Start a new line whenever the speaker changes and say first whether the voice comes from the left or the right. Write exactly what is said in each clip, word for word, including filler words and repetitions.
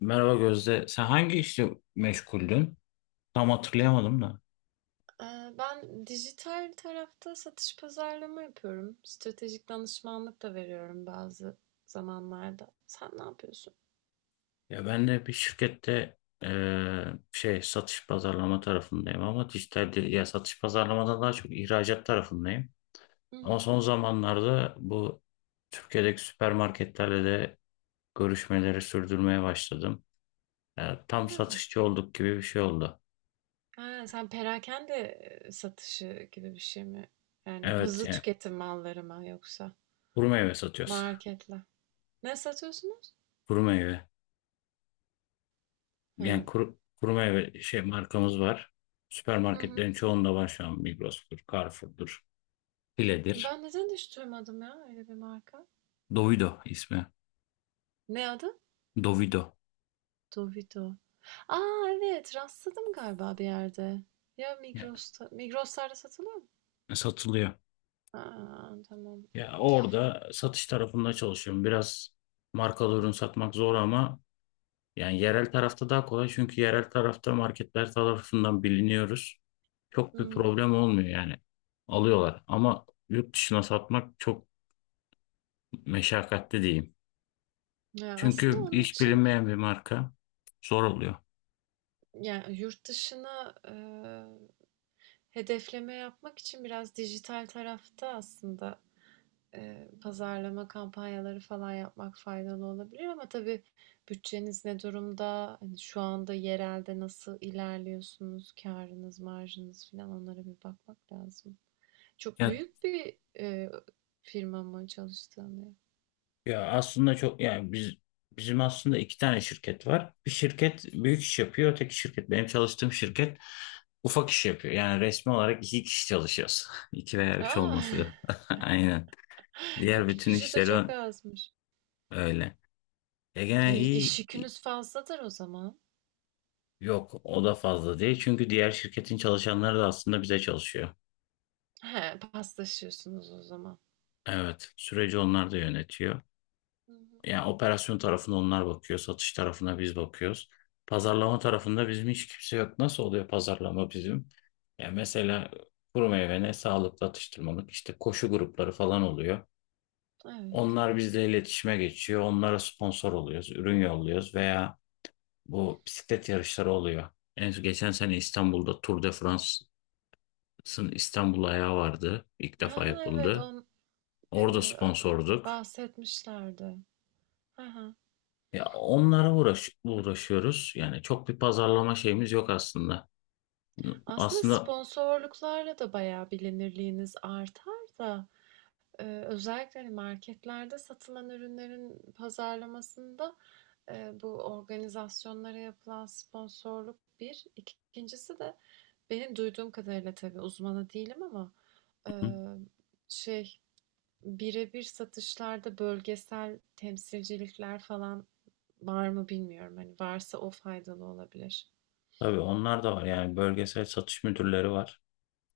left: Merhaba Gözde. Sen hangi işle meşguldün? Tam hatırlayamadım da.
right: Ben dijital tarafta satış pazarlama yapıyorum. Stratejik danışmanlık da veriyorum bazı zamanlarda. Sen ne yapıyorsun?
left: Ya ben de bir şirkette eee, şey satış pazarlama tarafındayım ama dijital değil- ya satış pazarlamadan daha çok ihracat tarafındayım.
right: Hı
left: Ama
right: hı.
left: son zamanlarda bu Türkiye'deki süpermarketlerle de görüşmeleri sürdürmeye başladım. Ya
right: Ha.
left: tam satışçı olduk gibi bir şey oldu.
right: Ha, sen perakende eee, satışı gibi bir şey mi? Yani
left: Evet
right: hızlı
left: yani
right: tüketim malları mı yoksa
left: kuru meyve satıyoruz.
right: marketle? Ne satıyorsunuz?
left: Kuru meyve. Yani
right: Ha.
left: kuru, kuru meyve şey markamız var.
right: Hı hı.
left: Süpermarketlerin çoğunda var şu an Migros'tur, Carrefour'dur, File'dir.
right: Ben neden hiç duymadım ya öyle bir marka?
left: Dovido ismi.
right: Ne adı?
left: Dovido.
right: Dovito. Aa evet rastladım galiba bir yerde. Ya
left: Ya,
right: Migros'ta, Migros'larda satılıyor mu?
left: satılıyor.
right: A, tamam.
left: Ya orada satış tarafında çalışıyorum. Biraz markalı ürün satmak zor ama yani yerel tarafta daha kolay çünkü yerel tarafta marketler tarafından biliniyoruz. Çok bir
right: Hımm.
left: problem olmuyor yani. Alıyorlar ama yurt dışına satmak çok meşakkatli diyeyim.
right: Ya, aslında
left: Çünkü
right: onun
left: hiç
right: için,
left: bilinmeyen bir marka zor oluyor.
right: yani yurt dışına, eee, hedefleme yapmak için biraz dijital tarafta aslında, eee, pazarlama kampanyaları falan yapmak faydalı olabilir ama tabii bütçeniz ne durumda? Hani, şu anda yerelde nasıl ilerliyorsunuz? Kârınız, marjınız filan onlara bir bakmak lazım. Çok
left: Ya,
right: büyük bir, eee, firma mı çalıştığın yer?
left: ya aslında çok yani biz bizim aslında iki tane şirket var. Bir şirket büyük iş yapıyor, öteki şirket benim çalıştığım şirket ufak iş yapıyor. Yani resmi olarak iki kişi çalışıyoruz. İki veya üç olması
right: A!
left: lazım. Aynen. Diğer bütün
right: kişi de
left: işleri
right: çok
left: ö-
right: azmış.
left: öyle. E
right: E,
left: gene
right: iş
left: iyi i-
right: yükünüz fazladır o zaman.
left: yok o da fazla değil. Çünkü diğer şirketin çalışanları da aslında bize çalışıyor.
right: He, paslaşıyorsunuz o zaman.
left: Evet. Süreci onlar da yönetiyor.
right: Hı hı.
left: Yani operasyon tarafına onlar bakıyor, satış tarafına biz bakıyoruz. Pazarlama tarafında bizim hiç kimse yok. Nasıl oluyor pazarlama bizim? Ya mesela kuru meyvene sağlıklı atıştırmalık işte koşu grupları falan oluyor.
right: Evet.
left: Onlar bizle iletişime geçiyor. Onlara sponsor oluyoruz, ürün yolluyoruz veya bu bisiklet yarışları oluyor. En geçen sene İstanbul'da Tour de France'ın İstanbul ayağı vardı. İlk
right: Ha
left: defa
right: ha evet
left: yapıldı.
right: on
left: Orada
right: e,
left: sponsorduk.
right: bahsetmişlerdi. Ha ha.
left: Ya onlara uğraş uğraşıyoruz. Yani çok bir pazarlama şeyimiz yok aslında.
right: Aslında
left: Aslında
right: sponsorluklarla da bayağı bilinirliğiniz artar da e, özellikle hani marketlerde satılan ürünlerin pazarlamasında e, bu organizasyonlara yapılan sponsorluk bir. İkincisi de benim duyduğum kadarıyla tabii uzmanı değilim ama e,
left: hı,
right: şey birebir satışlarda bölgesel temsilcilikler falan var mı bilmiyorum. Hani varsa o faydalı olabilir.
left: tabii onlar da var. Yani bölgesel satış müdürleri var.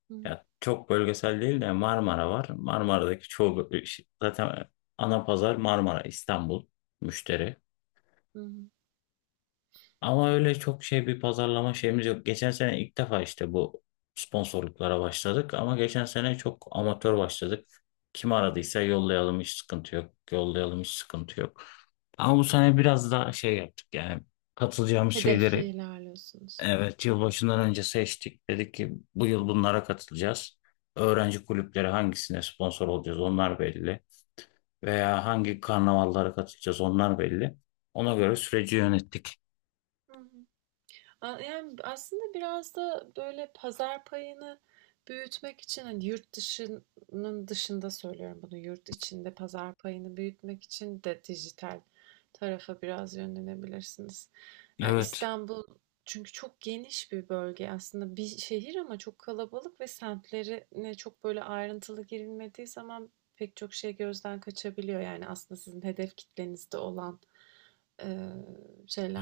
right: Hı
left: Ya çok bölgesel değil de Marmara var. Marmara'daki çoğu zaten ana pazar Marmara, İstanbul müşteri.
right: hı.
left: Ama öyle çok şey bir pazarlama şeyimiz yok. Geçen sene ilk defa işte bu sponsorluklara başladık ama geçen sene çok amatör başladık. Kim aradıysa yollayalım hiç sıkıntı yok. Yollayalım hiç sıkıntı yok. Ama bu sene biraz daha şey yaptık yani katılacağımız
right: Hedefle
left: şeyleri
right: ilerliyorsunuz.
left: evet yılbaşından önce seçtik. Dedik ki bu yıl bunlara katılacağız. Öğrenci kulüpleri hangisine sponsor olacağız onlar belli. Veya hangi karnavallara katılacağız onlar belli. Ona göre süreci yönettik.
right: Hı hı. Yani aslında biraz da böyle pazar payını büyütmek için hani yurt dışının dışında söylüyorum bunu yurt içinde pazar payını büyütmek için de dijital tarafa biraz yönlenebilirsiniz. Yani
left: Evet.
right: İstanbul çünkü çok geniş bir bölge aslında bir şehir ama çok kalabalık ve semtlerine çok böyle ayrıntılı girilmediği zaman pek çok şey gözden kaçabiliyor. Yani aslında sizin hedef kitlenizde olan eee,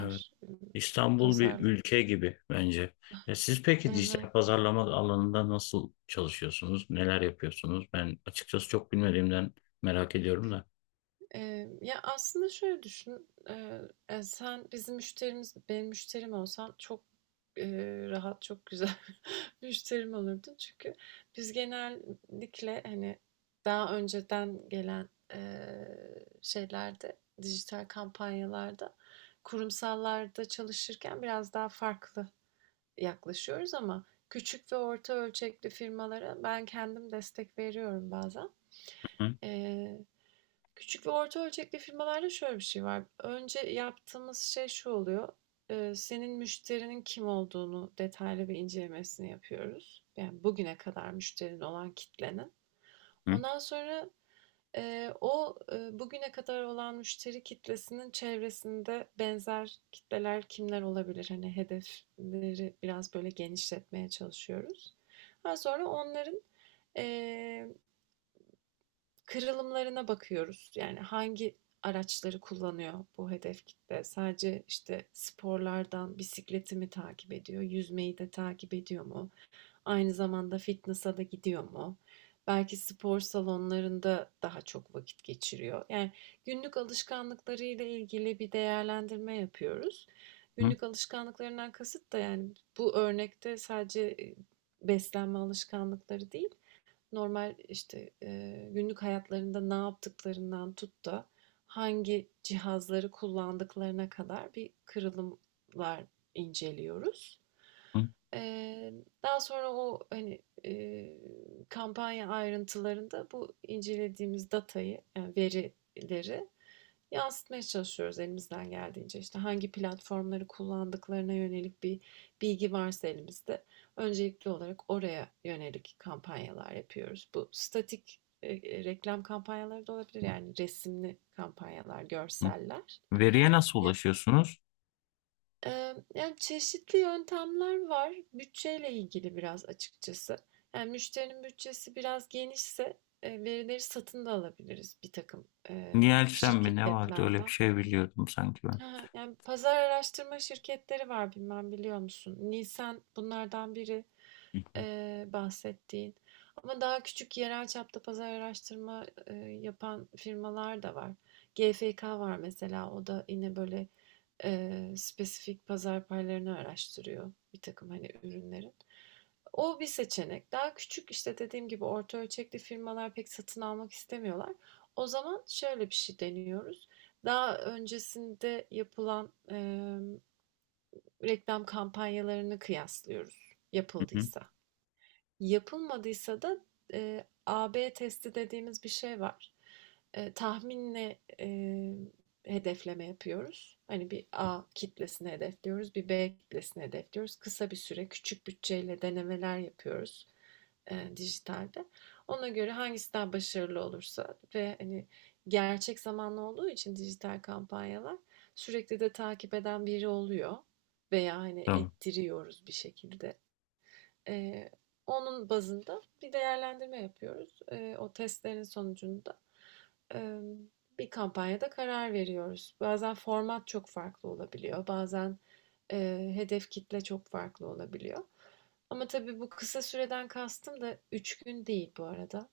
left: Evet.
right: eee,
left: İstanbul bir
right: pazarlar.
left: ülke gibi bence. Ya siz peki
right: Evet.
left: dijital pazarlama alanında nasıl çalışıyorsunuz? Neler yapıyorsunuz? Ben açıkçası çok bilmediğimden merak ediyorum da.
right: Eee, ya, aslında şöyle düşün, eee, eee, sen bizim müşterimiz benim müşterim olsan çok, eee, rahat, çok güzel müşterim olurdun. Çünkü biz genellikle, hani, daha önceden gelen, eee, şeylerde, dijital kampanyalarda, kurumsallarda çalışırken biraz daha farklı yaklaşıyoruz ama küçük ve orta ölçekli firmalara ben kendim destek veriyorum bazen.
left: Hı,
right: Küçük ve orta ölçekli firmalarda şöyle bir şey var. Önce yaptığımız şey şu oluyor. Senin müşterinin kim olduğunu detaylı bir incelemesini yapıyoruz. Yani bugüne kadar müşterin olan kitlenin.
left: hı,
right: Ondan sonra o bugüne kadar olan müşteri kitlesinin çevresinde benzer kitleler kimler olabilir? Hani hedefleri biraz böyle genişletmeye çalışıyoruz. Daha sonra onların eee kırılımlarına bakıyoruz. Yani hangi araçları kullanıyor bu hedef kitle? Sadece işte sporlardan bisikleti mi takip ediyor? Yüzmeyi de takip ediyor mu? Aynı zamanda fitness'a da gidiyor mu? Belki spor salonlarında daha çok vakit geçiriyor. Yani günlük alışkanlıklarıyla ilgili bir değerlendirme yapıyoruz.
left: hı,
right: Günlük alışkanlıklarından kasıt da yani bu örnekte sadece e, beslenme alışkanlıkları değil, normal, işte, eee, günlük hayatlarında ne yaptıklarından tut da hangi cihazları kullandıklarına kadar bir kırılımlar inceliyoruz.
left: hı,
right: Eee, daha sonra o, hani, eee, kampanya ayrıntılarında bu incelediğimiz datayı, yani verileri yansıtmaya çalışıyoruz elimizden geldiğince. İşte, hangi platformları kullandıklarına yönelik bir bilgi varsa elimizde öncelikli olarak oraya yönelik kampanyalar yapıyoruz. Bu statik e, e, reklam kampanyaları da olabilir. Yani resimli kampanyalar,
left: hı.
right: görseller.
left: Veriye nasıl
right: Ya-
left: ulaşıyorsunuz?
right: e, yani çeşitli yöntemler var. Bütçeyle ilgili biraz açıkçası. Yani müşterinin bütçesi biraz genişse e, verileri satın da alabiliriz bir takım e,
left: Nielsen mi ne vardı öyle bir
right: şirketlerden.
left: şey biliyordum sanki ben.
right: Yani pazar araştırma şirketleri var bilmem biliyor musun? Nisan bunlardan biri.
left: Hı, hı,
right: eee, bahsettiğin. Ama daha küçük yerel çapta pazar araştırma eee, yapan firmalar da var. GfK var mesela. O da yine böyle eee, spesifik pazar paylarını araştırıyor bir takım hani ürünlerin. O bir seçenek. Daha küçük işte dediğim gibi orta ölçekli firmalar pek satın almak istemiyorlar. O zaman şöyle bir şey deniyoruz. Daha öncesinde yapılan eee, reklam kampanyalarını kıyaslıyoruz
left: hı, hı.
right: yapıldıysa. Yapılmadıysa da e, A B testi dediğimiz bir şey var. Eee, tahminle eee, hedefleme yapıyoruz. Hani bir A kitlesini hedefliyoruz, bir B kitlesini hedefliyoruz. Kısa bir süre küçük bütçeyle denemeler yapıyoruz eee, dijitalde. Ona göre hangisi daha başarılı olursa ve hani gerçek zamanlı olduğu için dijital kampanyalar sürekli de takip eden biri oluyor veya hani
left: Tamam,
right: ettiriyoruz bir şekilde. Eee, onun bazında bir değerlendirme yapıyoruz. Eee, o testlerin sonucunda em, bir kampanyada karar veriyoruz. Bazen format çok farklı olabiliyor, bazen eee, hedef kitle çok farklı olabiliyor. Ama tabii bu kısa süreden kastım da üç gün değil bu arada.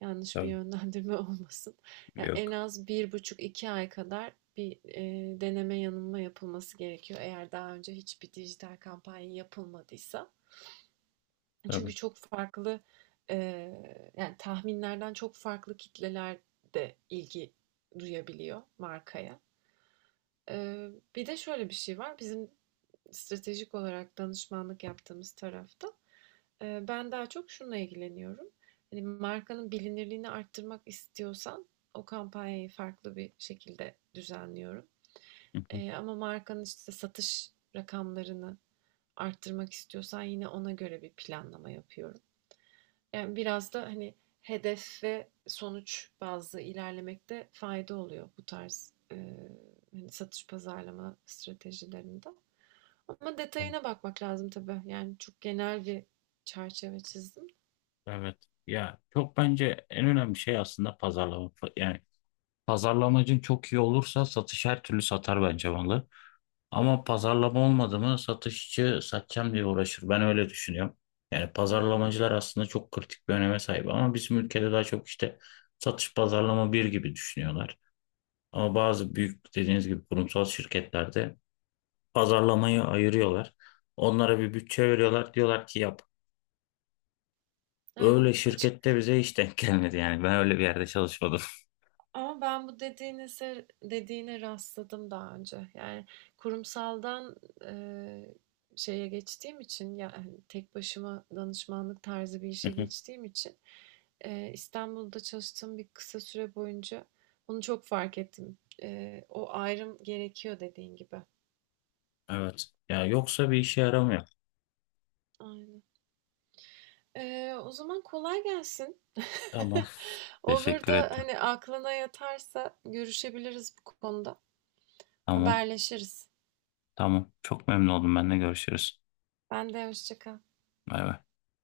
right: Yanlış bir
left: tamam.
right: yönlendirme olmasın. Yani en
left: Yok.
right: az bir buçuk iki ay kadar bir eee, deneme yanılma yapılması gerekiyor. Eğer daha önce hiçbir dijital kampanya yapılmadıysa.
left: Tabii.
right: Çünkü çok farklı, eee, yani tahminlerden çok farklı kitleler de ilgi duyabiliyor markaya. Eee, bir de şöyle bir şey var. Bizim stratejik olarak danışmanlık yaptığımız tarafta eee, ben daha çok şununla ilgileniyorum. Yani markanın bilinirliğini arttırmak istiyorsan o kampanyayı farklı bir şekilde düzenliyorum.
left: Hı, hı.
right: Eee, ama markanın işte satış rakamlarını arttırmak istiyorsan yine ona göre bir planlama yapıyorum. Yani biraz da hani hedef ve sonuç bazlı ilerlemekte fayda oluyor bu tarz e, hani satış pazarlama stratejilerinde. Ama
left: Evet.
right: detayına bakmak lazım tabii. Yani çok genel bir çerçeve çizdim.
left: Evet. Ya çok bence en önemli şey aslında pazarlama. Yani pazarlamacın çok iyi olursa satış her türlü satar bence malı. Ama pazarlama olmadı mı satışçı satacağım diye uğraşır. Ben öyle düşünüyorum. Yani
right: Hı hı,
left: pazarlamacılar aslında çok kritik bir öneme sahip ama bizim ülkede daha çok işte satış pazarlama bir gibi düşünüyorlar. Ama bazı büyük dediğiniz gibi kurumsal şirketlerde pazarlamayı ayırıyorlar. Onlara bir bütçe veriyorlar. Diyorlar ki yap. Öyle
right: aynen. Açık.
left: şirkette bize hiç denk gelmedi yani. Ben öyle bir yerde çalışmadım.
right: Ama ben bu dediğinize dediğine rastladım daha önce. Yani kurumsaldan eee, şeye geçtiğim için yani tek başıma danışmanlık tarzı bir işe geçtiğim için eee, İstanbul'da çalıştığım bir kısa süre boyunca bunu çok fark ettim. Eee, o ayrım gerekiyor dediğin gibi.
left: Evet. Ya yoksa bir işe yaramıyor.
right: Aynen. Eee, o zaman kolay gelsin.
left: Tamam.
right: Olur
left: Teşekkür
right: da
left: ettim.
right: hani aklına yatarsa görüşebiliriz bu konuda.
left: Tamam.
right: Haberleşiriz.
left: Tamam. Çok memnun oldum. Benle görüşürüz.
right: Ben de hoşça kal.
left: Bay bay.